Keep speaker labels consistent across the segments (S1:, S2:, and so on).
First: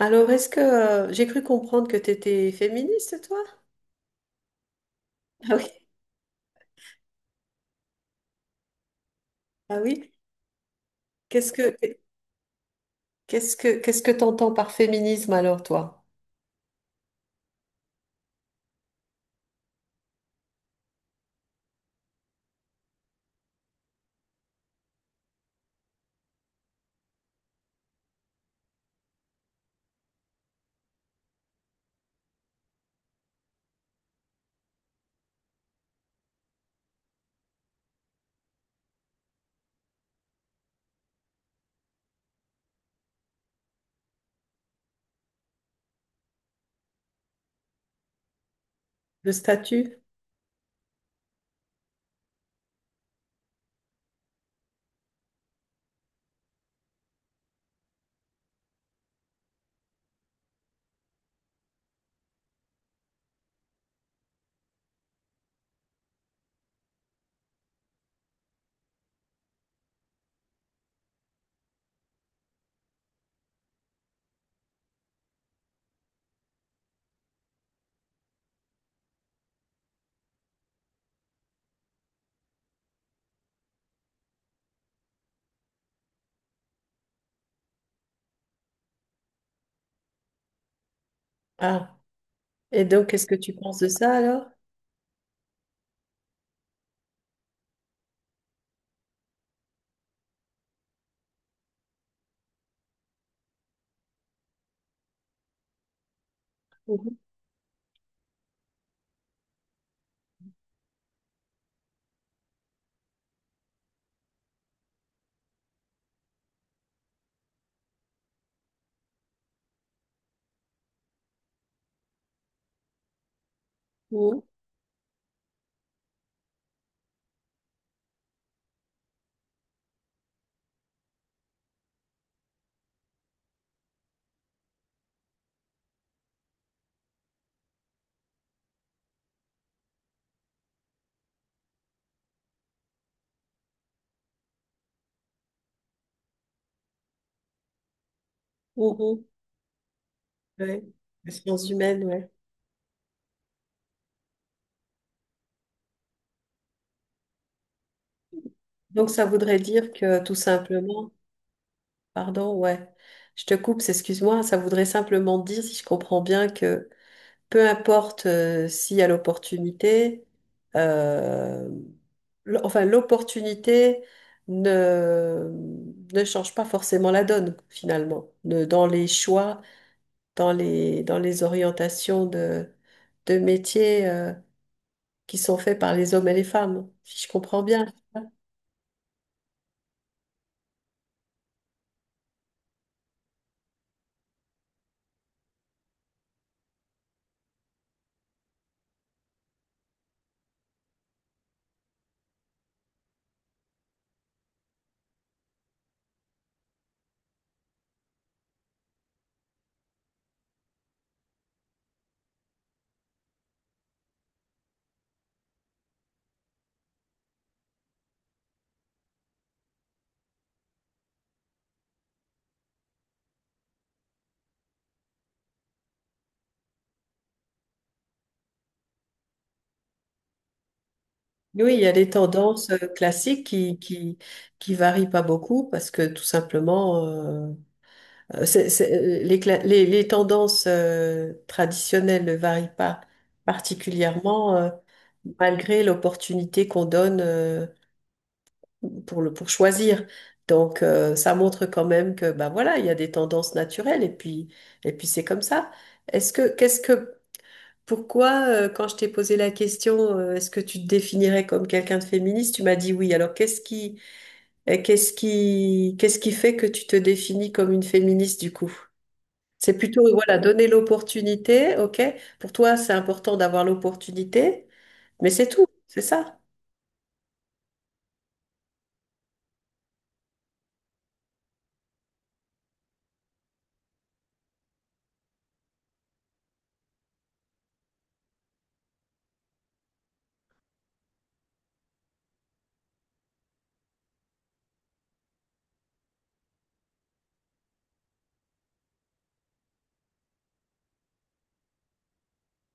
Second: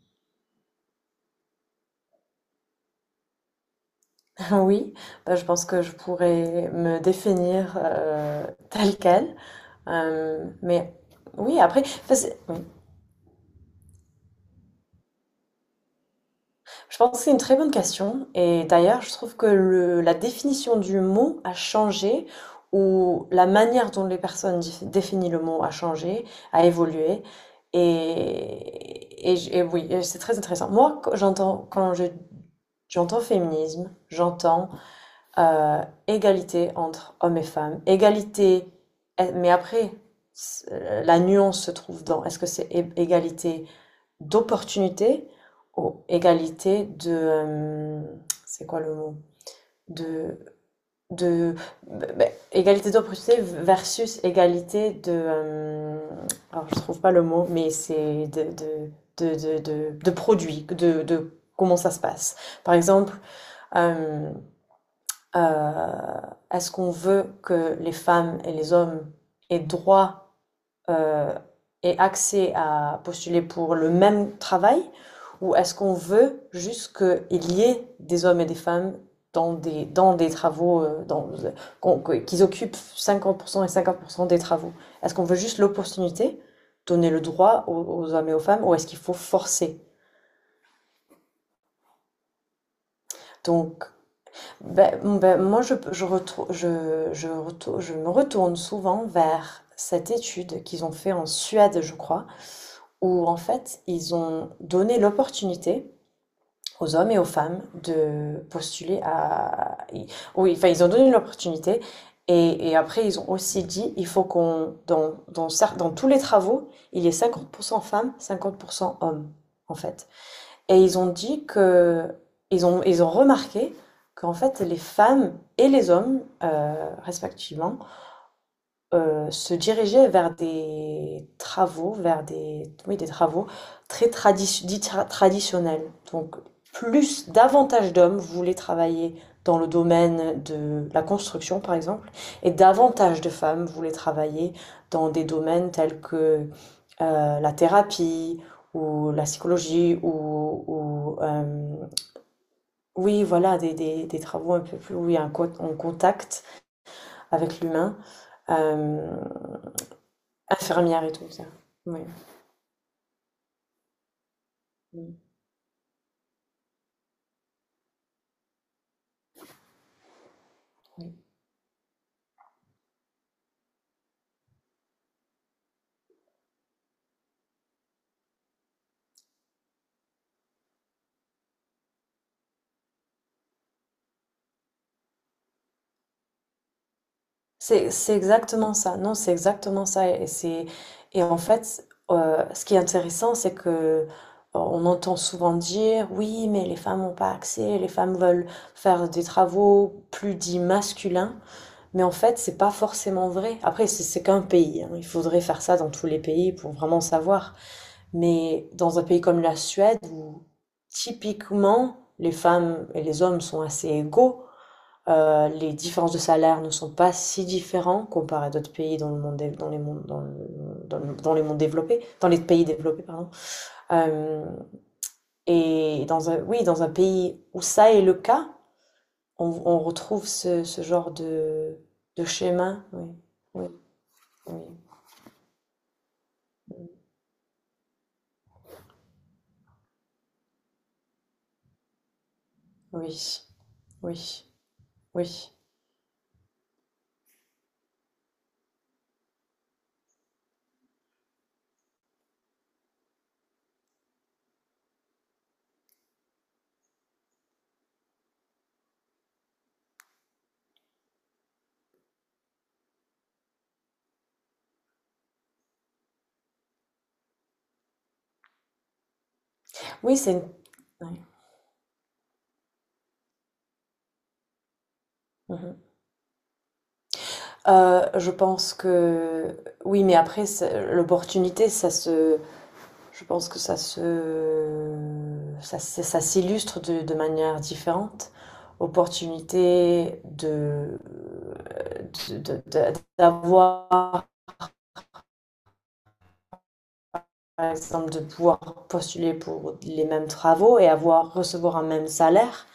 S1: Alors, est-ce que j'ai cru comprendre que tu étais féministe, toi?
S2: Enfin, oui, bah, je
S1: Ah oui.
S2: pense que je pourrais me définir telle quelle.
S1: Ah oui.
S2: Mais
S1: Qu'est-ce
S2: oui,
S1: que
S2: après, enfin, oui.
S1: qu'est-ce que t'entends par féminisme alors, toi?
S2: Je pense que c'est une très bonne question. Et d'ailleurs, je trouve que la définition du mot a changé, ou la manière dont les personnes définissent le mot a changé, a évolué. Et oui, et c'est très intéressant. Moi, quand j'entends, j'entends féminisme, j'entends euh, égalité entre hommes et femmes, égalité, mais après, la nuance se trouve dans est-ce que c'est égalité d'opportunité ou égalité de, c'est quoi le mot?
S1: Le statut?
S2: De... de Ben, égalité d'opportunité versus égalité de, alors, je trouve pas le mot, mais c'est de produits, de comment ça se passe. Par exemple, euh, euh, est-ce qu'on veut que les femmes et les hommes aient droit euh, et accès à postuler pour le même travail, ou est-ce qu'on veut juste qu'il y ait des hommes et des femmes dans des travaux, qu'ils occupent 50% et 50% des travaux? Est-ce qu'on veut juste l'opportunité, donner le droit aux hommes et aux femmes, ou est-ce qu'il faut forcer?
S1: Ah. Et donc, qu'est-ce que tu penses
S2: Donc,
S1: de ça alors?
S2: Moi, je, retrou- je, retou- je me retourne souvent vers cette étude qu'ils ont fait en Suède, je crois, où en fait, ils ont donné l'opportunité aux hommes
S1: Mhm.
S2: et aux femmes de postuler à... Oui, enfin, ils ont donné l'opportunité, et après, ils ont aussi dit, il faut qu'on, dans tous les travaux, il y ait 50% femmes, 50% hommes, en fait. Et ils ont dit que ils ont remarqué qu'en
S1: Mhm.
S2: fait les femmes et les hommes, respectivement, se dirigeaient vers des travaux, vers des oui, des travaux très traditio dits tra traditionnels. Donc plus davantage d'hommes voulaient travailler dans le domaine de la construction, par exemple, et davantage de femmes voulaient travailler dans des domaines tels que la thérapie ou la
S1: Mhm.
S2: psychologie, ou,
S1: Ouais.
S2: ou,
S1: Les sciences
S2: euh,
S1: humaines, ouais.
S2: oui voilà, des travaux un peu plus où il y a un en contact avec l'humain,
S1: Donc,
S2: euh,
S1: ça voudrait dire que tout
S2: infirmière
S1: simplement,
S2: et tout ça, oui.
S1: pardon, ouais. Je te coupe, c'est- excuse-moi, ça voudrait
S2: Mm.
S1: simplement dire, si je comprends bien, que peu importe s'il y a l'opportunité,
S2: Oui.
S1: euh, enfin l'opportunité ne, ne change pas forcément la donne finalement, dans les choix, dans les orientations de métiers qui sont faits par les hommes et les femmes, si je comprends bien.
S2: C'est exactement ça, non, c'est exactement ça, et en fait ce qui est intéressant, c'est que on entend souvent dire, oui, mais les femmes n'ont pas accès, les femmes veulent faire des travaux plus dits masculins. Mais en fait, c'est pas forcément vrai. Après, c'est qu'un pays, hein. Il faudrait faire ça dans tous les pays pour vraiment savoir. Mais dans un pays comme la Suède, où typiquement les femmes et les hommes sont assez égaux, les différences de salaire ne sont pas si différentes comparées à d'autres pays dans le monde, dans les mondes, dans le- dans le- dans les mondes développés, dans les pays développés, pardon. Euh, et dans un, oui, dans un pays où ça est le cas, on retrouve ce genre
S1: Oui, il y a des
S2: de
S1: tendances
S2: schéma. Oui.
S1: classiques
S2: Oui. Oui,
S1: qui varient pas beaucoup parce que tout simplement les, les tendances traditionnelles ne varient pas
S2: oui, oui,
S1: particulièrement
S2: oui.
S1: malgré l'opportunité qu'on donne pour le, pour choisir. Donc ça montre quand même que bah voilà, il y a des tendances naturelles et puis c'est comme ça. Est-ce que qu'est-ce que pourquoi quand je t'ai posé la question est-ce que tu te définirais comme quelqu'un de féministe, tu m'as dit oui. Alors qu'est-ce qui fait que tu te définis comme une féministe du coup? C'est plutôt,
S2: Oui, c'est
S1: voilà, donner
S2: une... ouais.
S1: l'opportunité, ok? Pour toi, c'est important d'avoir l'opportunité, mais c'est tout,
S2: Mhm.
S1: c'est ça?
S2: Je pense que... Oui, mais après, l'opportunité, ça se... Je pense que ça se... Ça s'illustre de, manière différente. Opportunité d'avoir, par exemple, de pouvoir postuler pour les mêmes travaux et recevoir un même salaire,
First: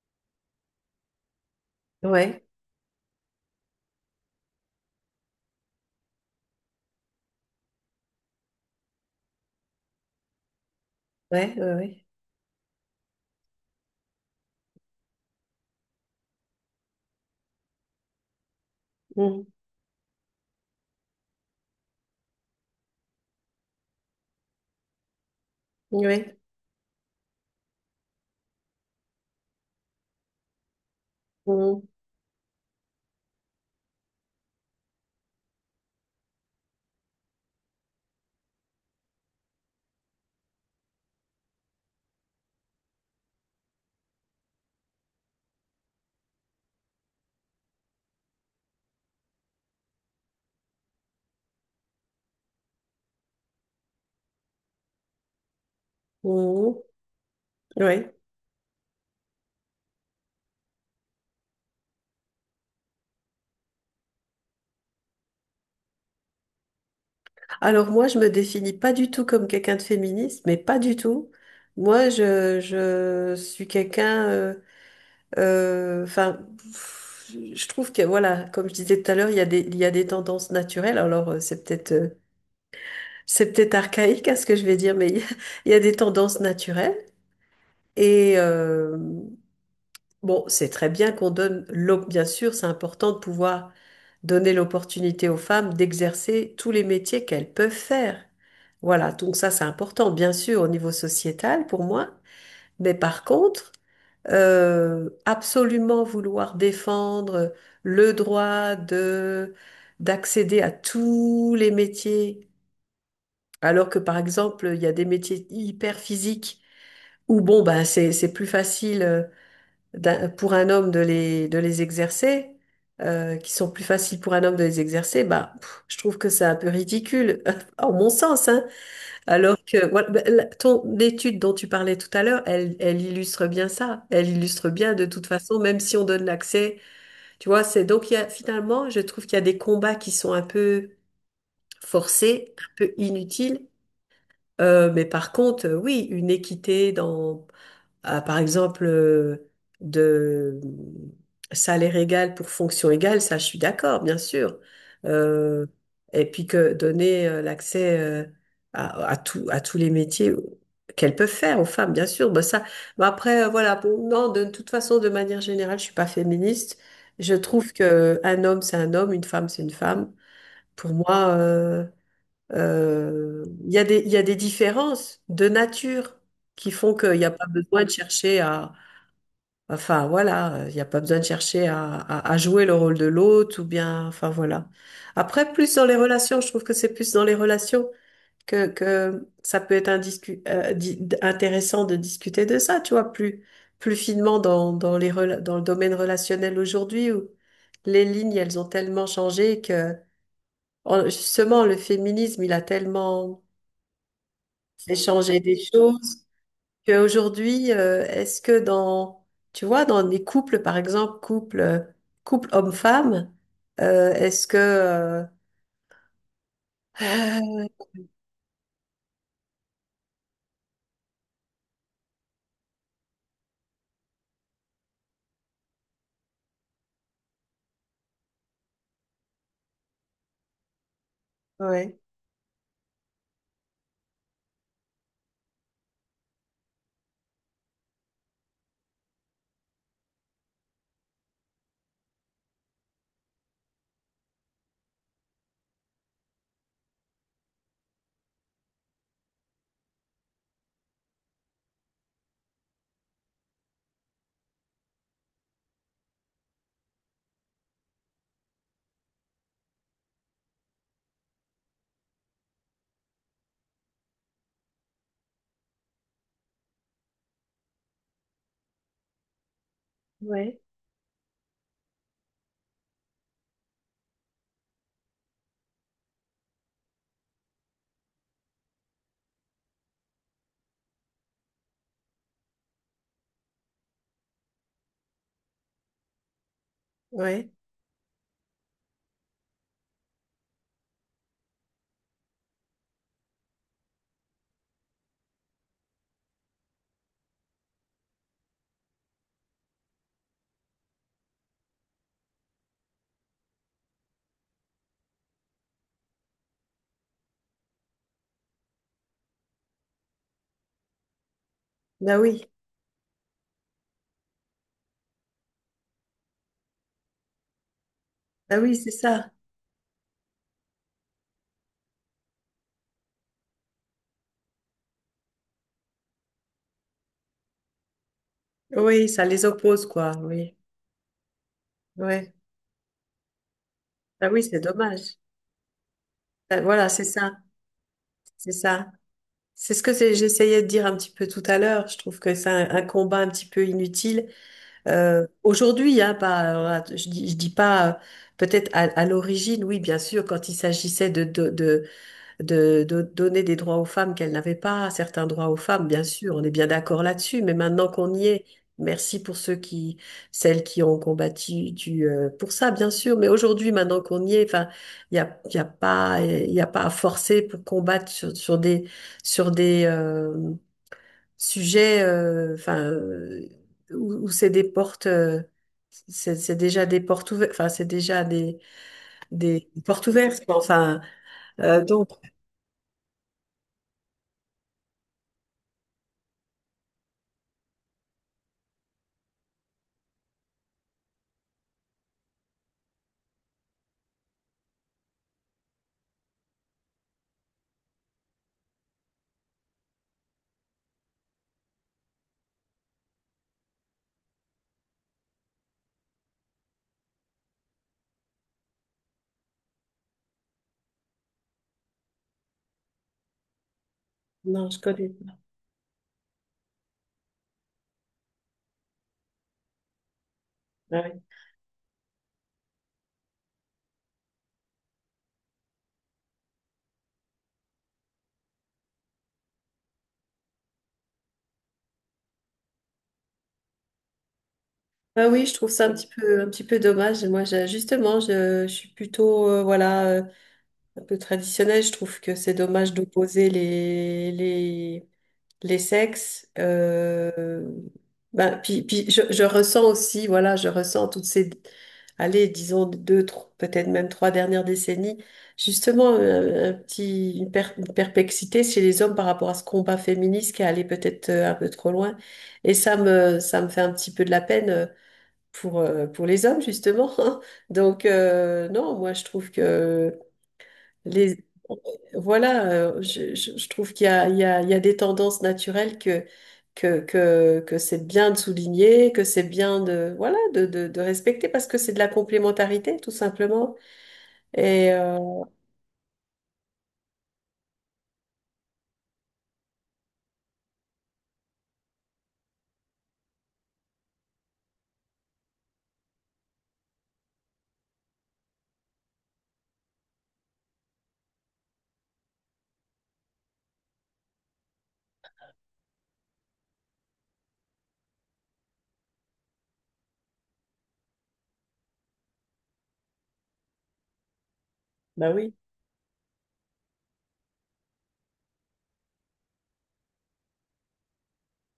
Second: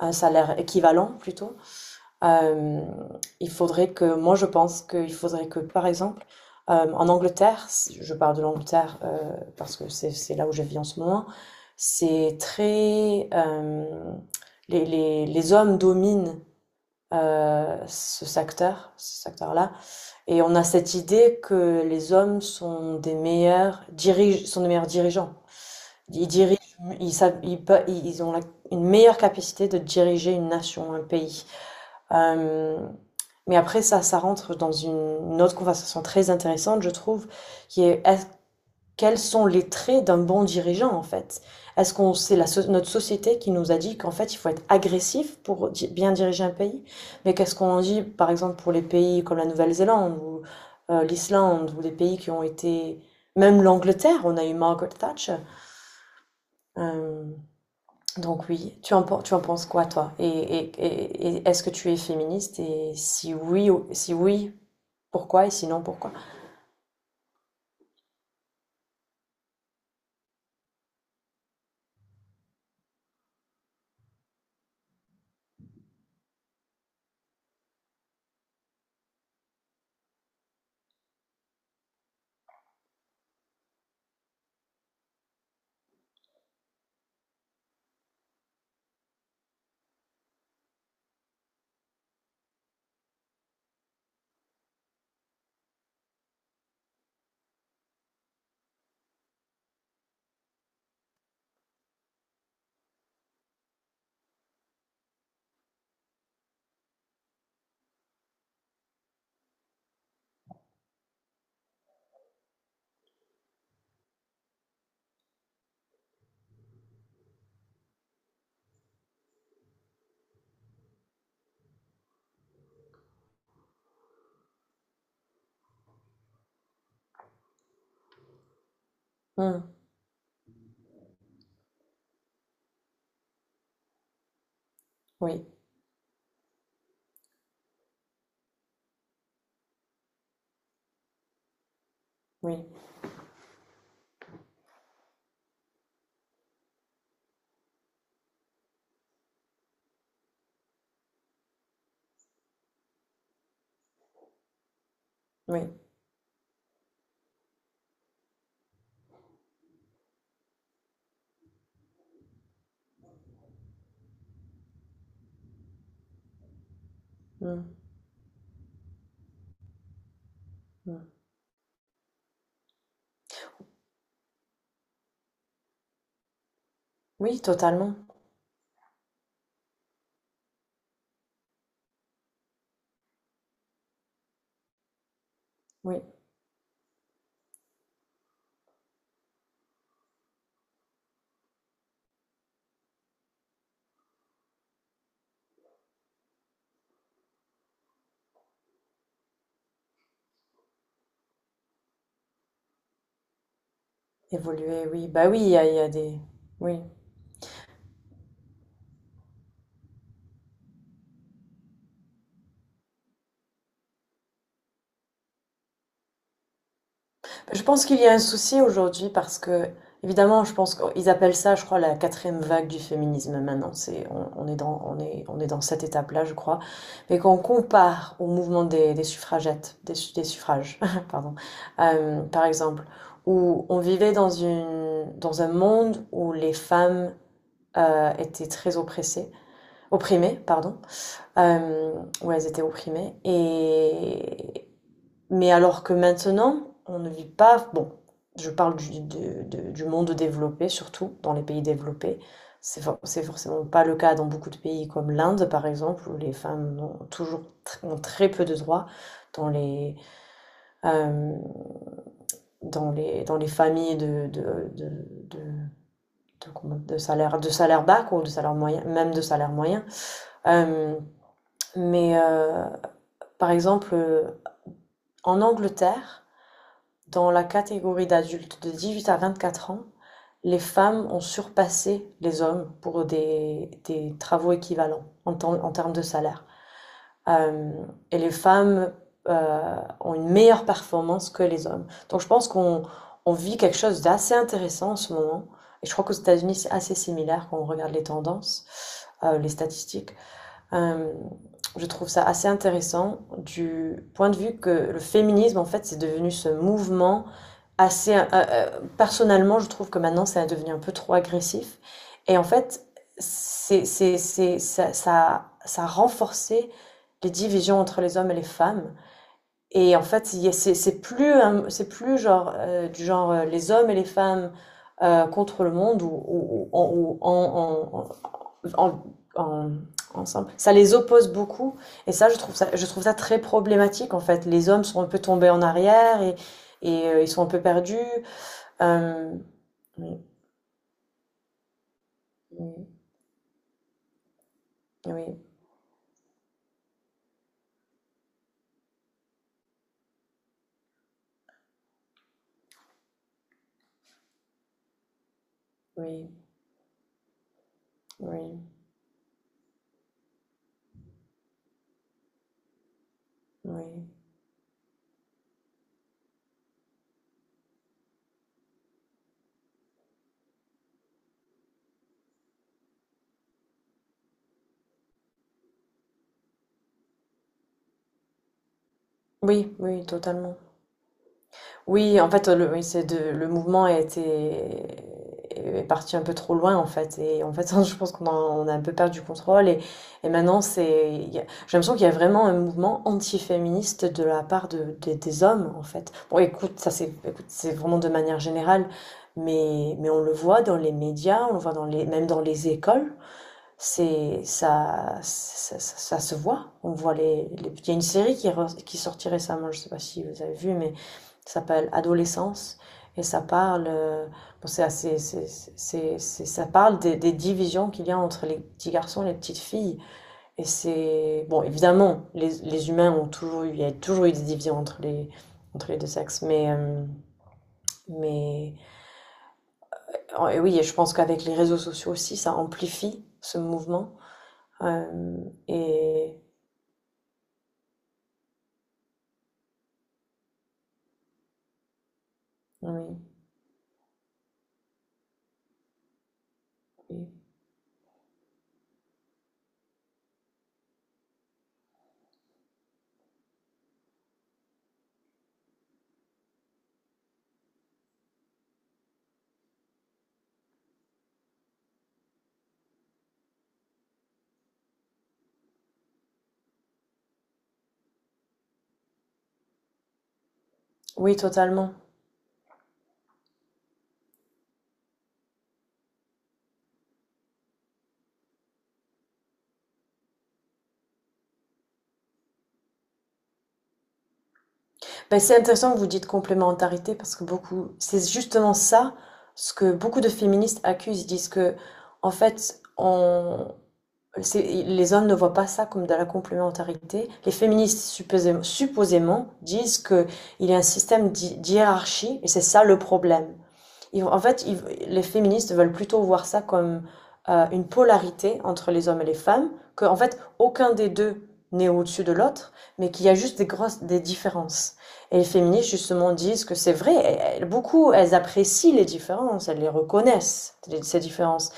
S2: un salaire équivalent plutôt.
S1: Ouais,
S2: Il faudrait que, moi je pense qu'il faudrait que par exemple, en Angleterre, je parle de l'Angleterre, parce que c'est là où je vis en ce moment.
S1: ouais, ouais, ouais.
S2: C'est très, hem, les hommes dominent, ce
S1: Mm,
S2: secteur-là, et on a cette idée que les hommes sont des meilleurs dirige sont des meilleurs dirigeants. Ils
S1: ouais,
S2: dirigent, ils savent ils pe ils ont la une meilleure capacité de diriger une nation, un pays.
S1: mm,
S2: Hem Mais après ça, ça rentre dans une autre conversation très intéressante, je trouve, qui est quels sont les traits d'un bon dirigeant, en fait? Est-ce qu'on C'est la notre société qui nous a dit qu'en fait il faut être agressif pour bien diriger un pays? Mais qu'est-ce qu'on dit par exemple pour les pays comme la Nouvelle-Zélande, ou l'Islande, ou des pays qui ont été, même l'Angleterre, on a eu Margaret Thatcher.
S1: mm,
S2: Euh,
S1: ouais.
S2: donc oui, tu en penses quoi, toi? Et est-ce que tu es féministe? Et si oui, si oui, pourquoi, et sinon pourquoi?
S1: Alors moi, je me définis pas du tout comme quelqu'un de féministe, mais pas du tout. Moi, je suis quelqu'un, enfin, pff, je trouve que, voilà, comme je disais tout à l'heure, il y a des tendances naturelles. Alors, c'est peut-être archaïque à ce que je vais dire, mais il y a des tendances naturelles. Et bon, c'est très bien qu'on donne, bien sûr, c'est important de pouvoir donner l'opportunité aux femmes d'exercer tous les métiers qu'elles peuvent faire. Voilà, donc ça c'est important, bien sûr, au niveau sociétal pour moi. Mais par contre, absolument vouloir défendre le droit de d'accéder à tous les métiers, alors que par exemple, il y a des métiers hyper physiques où bon, ben c'est plus facile. Pour un homme de de les exercer, qui sont plus faciles pour un homme de les exercer, bah, pff, je trouve que c'est un peu ridicule, en mon sens, hein. Alors
S2: Mmh.
S1: que voilà, bah, ton étude dont tu parlais tout à l'heure, elle illustre bien ça. Elle illustre bien de toute
S2: Oui,
S1: façon, même si on donne l'accès, tu vois, c'est donc il y a, finalement, je trouve qu'il y a des combats qui sont un peu forcés,
S2: oui,
S1: un peu inutiles. Mais par contre, oui, une équité dans à, par exemple, de salaire égal pour fonction égale, ça, je suis d'accord, bien sûr. Euh,
S2: oui.
S1: et puis que donner l'accès à tout, à tous les métiers qu'elles peuvent faire aux femmes, bien sûr. Bah, ça, bah, après, voilà, bon, non, de toute façon, de manière générale, je suis pas féministe. Je
S2: Mmh,
S1: trouve que un homme, c'est un homme, une femme, c'est une femme. Pour
S2: mmh.
S1: moi, Il y a des, il y a des différences de nature qui font qu'il n'y a
S2: Oui,
S1: pas besoin de
S2: totalement.
S1: chercher à, enfin voilà, il n'y a pas besoin de chercher à jouer le rôle de l'autre ou bien, enfin voilà. Après, plus dans les
S2: Oui,
S1: relations, je trouve que c'est plus dans les relations que ça peut être intéressant de discuter de ça, tu vois, plus, plus finement dans, dans le domaine relationnel aujourd'hui où les lignes, elles ont tellement changé que justement le féminisme, il a tellement
S2: évoluer,
S1: c'est
S2: oui. Bah oui,
S1: changer des
S2: il y a des.
S1: choses.
S2: Oui.
S1: Qu'aujourd'hui, est-ce que dans, tu vois, dans des couples, par exemple, couple, couple homme-femme, euh, est-ce que, euh,
S2: Je pense qu'il y a un souci aujourd'hui parce que, évidemment, je pense qu'ils appellent ça, je crois, la quatrième vague du féminisme maintenant. On est dans cette étape-là, je crois. Mais quand on compare au mouvement des suffragettes, des suffrages, pardon,
S1: ouais,
S2: par exemple, où on vivait dans une, dans un monde où les femmes étaient très oppressées, opprimées, pardon. Euh, ouais, elles étaient opprimées. Et... Mais alors que maintenant, on ne vit pas... Bon, je parle du monde développé, surtout dans les pays développés. C'est forcément pas le cas dans beaucoup de pays comme l'Inde, par exemple, où les femmes ont toujours ont très peu de droits dans les, euh, dans les familles de salaire, de salaire bas, ou de salaire moyen, même de salaire moyen.
S1: ouais,
S2: Euh, mais par exemple, en Angleterre, dans la catégorie d'adultes de 18 à 24 ans, les femmes ont surpassé les hommes pour des travaux équivalents en termes de salaire.
S1: ouais,
S2: Euh, et les femmes ont une meilleure performance que les hommes. Donc je pense qu'on on vit quelque chose d'assez intéressant en ce moment. Et je crois qu'aux États-Unis, c'est assez similaire quand on regarde les tendances, les statistiques. Euh, je trouve ça assez intéressant du point de vue que le féminisme, en fait, c'est devenu ce mouvement assez... personnellement, je trouve que maintenant, ça a devenu un peu trop agressif.
S1: bah
S2: Et en
S1: oui,
S2: fait, ça a renforcé les divisions entre les hommes et les
S1: bah oui, c'est
S2: femmes.
S1: ça.
S2: Et en fait, c'est plus genre, du genre les hommes et les femmes, contre le monde, ou en,
S1: Oui, ça les
S2: en-
S1: oppose, quoi,
S2: ensemble.
S1: oui,
S2: Ça les oppose beaucoup. Et ça,
S1: ouais.
S2: je trouve ça très problématique, en
S1: Bah oui,
S2: fait.
S1: c'est
S2: Les hommes sont un peu
S1: dommage.
S2: tombés en arrière, et,
S1: Bah voilà, c'est
S2: et euh, ils
S1: ça,
S2: sont un peu perdus.
S1: c'est ça.
S2: Euh,
S1: C'est ce que c'est-
S2: oui,
S1: J'essayais de dire un petit peu tout à l'heure. Je trouve que c'est un
S2: oui,
S1: combat un petit peu inutile
S2: oui,
S1: aujourd'hui, hein, pas, je dis pas, peut-être à l'origine, oui, bien sûr, quand il s'agissait de donner des droits aux femmes qu'elles n'avaient pas, certains droits aux femmes, bien
S2: oui,
S1: sûr, on est bien d'accord là-dessus, mais maintenant qu'on y est,
S2: oui,
S1: merci pour ceux qui, celles qui ont combattu du, pour ça, bien sûr, mais aujourd'hui, maintenant
S2: oui,
S1: qu'on y est, enfin, il y a pas, il y a pas à forcer pour combattre sur des, sujet, enfin, où c'est des portes, c'est déjà des portes ouvertes, enfin, c'est déjà des
S2: oui, oui,
S1: portes ouvertes,
S2: totalement.
S1: quoi. Enfin, donc,
S2: Oui, en fait, le, oui, c'est de, le mouvement est parti un peu trop loin, en fait. Et en fait, je pense on a un peu perdu contrôle. Et maintenant, c'est, il y a- j'ai l'impression qu'il y a vraiment un mouvement anti-féministe de la part de, des hommes, en fait. Bon, écoute, c'est vraiment de manière générale. Mais on le voit dans les médias, on le voit même dans les écoles, c'est ça, ça, ça, ça se voit. On voit il y a une série qui sortit récemment, je ne sais pas si vous avez vu, mais ça s'appelle Adolescence, et ça parle,
S1: non,
S2: bon,
S1: je
S2: c'est
S1: connais
S2: assez,
S1: pas.
S2: c'est- ça parle des divisions qu'il y a entre les petits garçons et les petites filles. Et
S1: Ah oui,
S2: c'est bon, évidemment, les humains il y a toujours eu des divisions entre les deux sexes, mais oh, et oui, et je pense qu'avec les réseaux sociaux aussi, ça amplifie ce mouvement.
S1: Ah
S2: Euh,
S1: oui, je trouve ça
S2: et
S1: un petit peu dommage. Moi, justement, je suis plutôt, voilà, un peu traditionnel. Je trouve que c'est dommage
S2: oui,
S1: d'opposer les sexes.
S2: oui.
S1: Ben, puis puis je ressens aussi, voilà, je ressens toutes ces, allez, disons peut-être même trois dernières décennies, justement un petit, une perplexité chez les hommes par rapport à ce combat féministe qui est allé peut-être un peu trop loin. Et ça me fait un petit peu de la peine. Pour les hommes, justement. Donc, non, moi, je trouve que
S2: Oui,
S1: les...
S2: totalement.
S1: Voilà, je trouve qu'il y a, il y a, il y a des tendances naturelles que, que c'est bien de souligner, que c'est bien de, voilà, de respecter parce que c'est de la complémentarité, tout simplement. Et
S2: Ben, c'est intéressant que vous dites complémentarité, parce que beaucoup, c'est justement ça ce que beaucoup de féministes accusent. Ils disent que, en fait, les hommes ne voient pas ça comme de la complémentarité. Les féministes supposément disent que il y a un système d'hiérarchie, et c'est ça le problème. Ils en fait, ils- les féministes veulent plutôt voir ça comme une polarité entre les hommes et les femmes, que en fait aucun des deux n'est au-dessus de l'autre, mais qu'il y a juste des grosses des différences.
S1: bah
S2: Et les
S1: oui.
S2: féministes justement disent que c'est vrai, beaucoup elles apprécient les différences, elles les reconnaissent, ces différences.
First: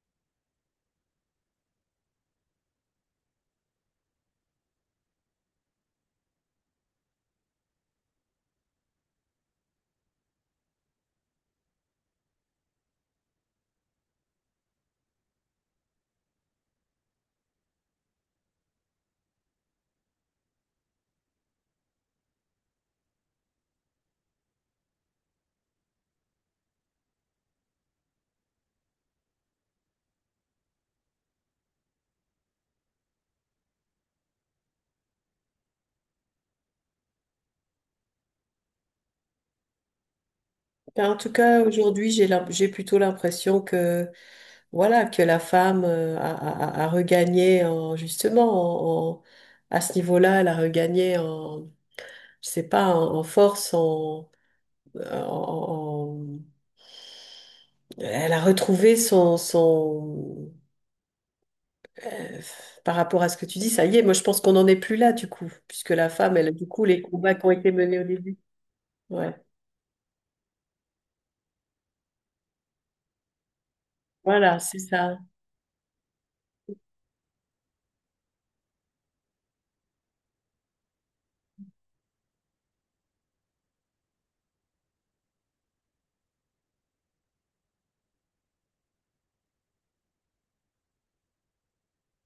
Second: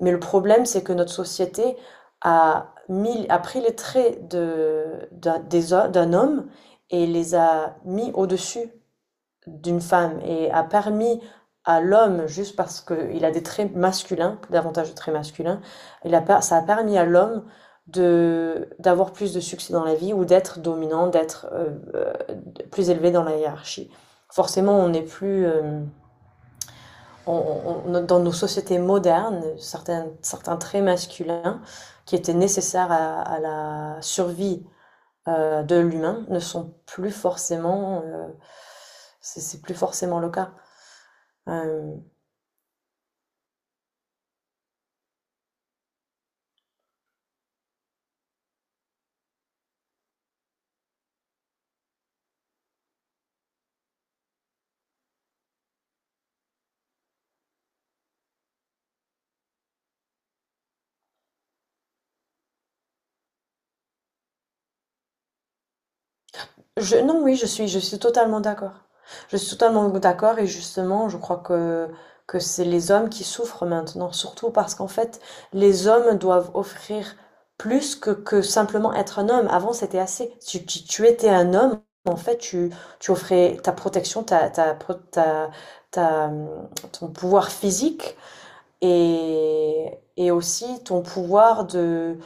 S2: Mais le problème, c'est que notre société a pris les traits de d'un des ho- d'un homme et les a mis au-dessus d'une femme, et a permis à l'homme, juste parce qu'il a des traits masculins, davantage de traits masculins, ça a permis à l'homme de d'avoir plus de succès dans la vie, ou d'être dominant, d'être plus élevé dans la hiérarchie. Forcément, on n'est plus on- dans nos sociétés modernes, certains traits masculins qui étaient nécessaires à la survie de l'humain ne sont plus forcément, c'est plus forcément le cas.
S1: Ben, en tout cas,
S2: Euh,
S1: aujourd'hui, j'ai plutôt l'impression que, voilà, que la femme a, a, a a regagné en, justement, à ce niveau-là, elle a regagné en, je sais pas, en, en force, en- en- Elle a retrouvé son, son... euh, par rapport à ce que tu dis, ça y est, moi je pense qu'on n'en est plus là du coup, puisque la femme, elle, du coup, les
S2: non,
S1: combats
S2: oui,
S1: qui ont été
S2: je
S1: menés
S2: suis
S1: au début.
S2: totalement d'accord.
S1: Ouais,
S2: Je suis totalement d'accord, et justement, je crois que c'est les hommes qui souffrent maintenant, surtout
S1: voilà,
S2: parce
S1: c'est
S2: qu'en
S1: ça.
S2: fait, les hommes doivent offrir plus que simplement être un homme. Avant, c'était assez. Si tu étais un homme, en fait, tu offrais ta protection, ta, ta, pro- ta, ta, ton pouvoir physique, et, et aussi ton pouvoir de,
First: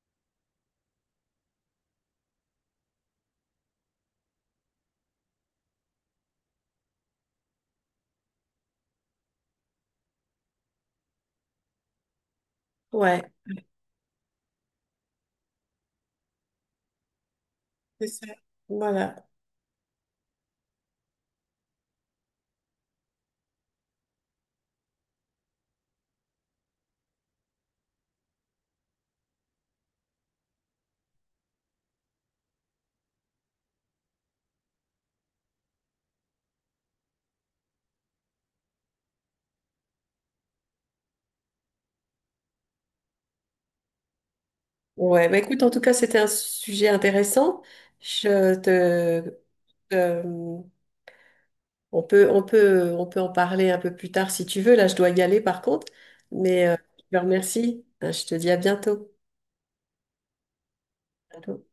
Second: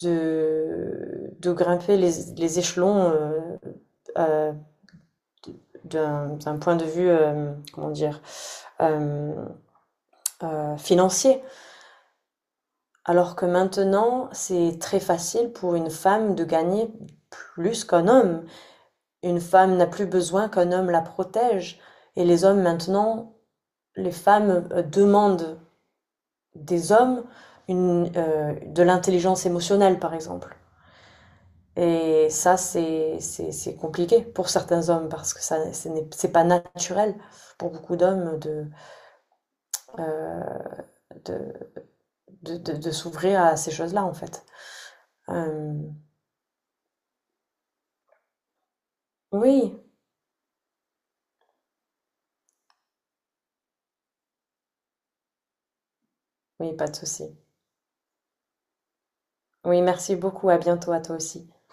S2: grimper les échelons, euh, d'un point de vue, comment dire, euh, financier.
S1: Ouais,
S2: Alors que maintenant, c'est très facile pour une femme de gagner plus qu'un
S1: c'est ça.
S2: homme.
S1: Voilà.
S2: Une femme n'a plus besoin qu'un homme la protège. Et les hommes maintenant, les femmes demandent des hommes de l'intelligence émotionnelle, par exemple. Et ça, c'est compliqué pour certains hommes parce que ça, ce n'est- c'est pas naturel pour beaucoup d'hommes euh, de, de s'ouvrir à ces choses-là, en fait.
S1: Ouais, bah écoute, en
S2: Euh,
S1: tout cas, c'était un sujet intéressant. Je te...
S2: oui,
S1: euh, on peut en parler un peu plus tard si tu veux. Là, je dois y aller par contre, mais
S2: oui, pas de
S1: je te
S2: souci.
S1: remercie. Hein, Je te dis à bientôt.
S2: Oui, merci beaucoup. À bientôt à toi
S1: À
S2: aussi.
S1: bientôt.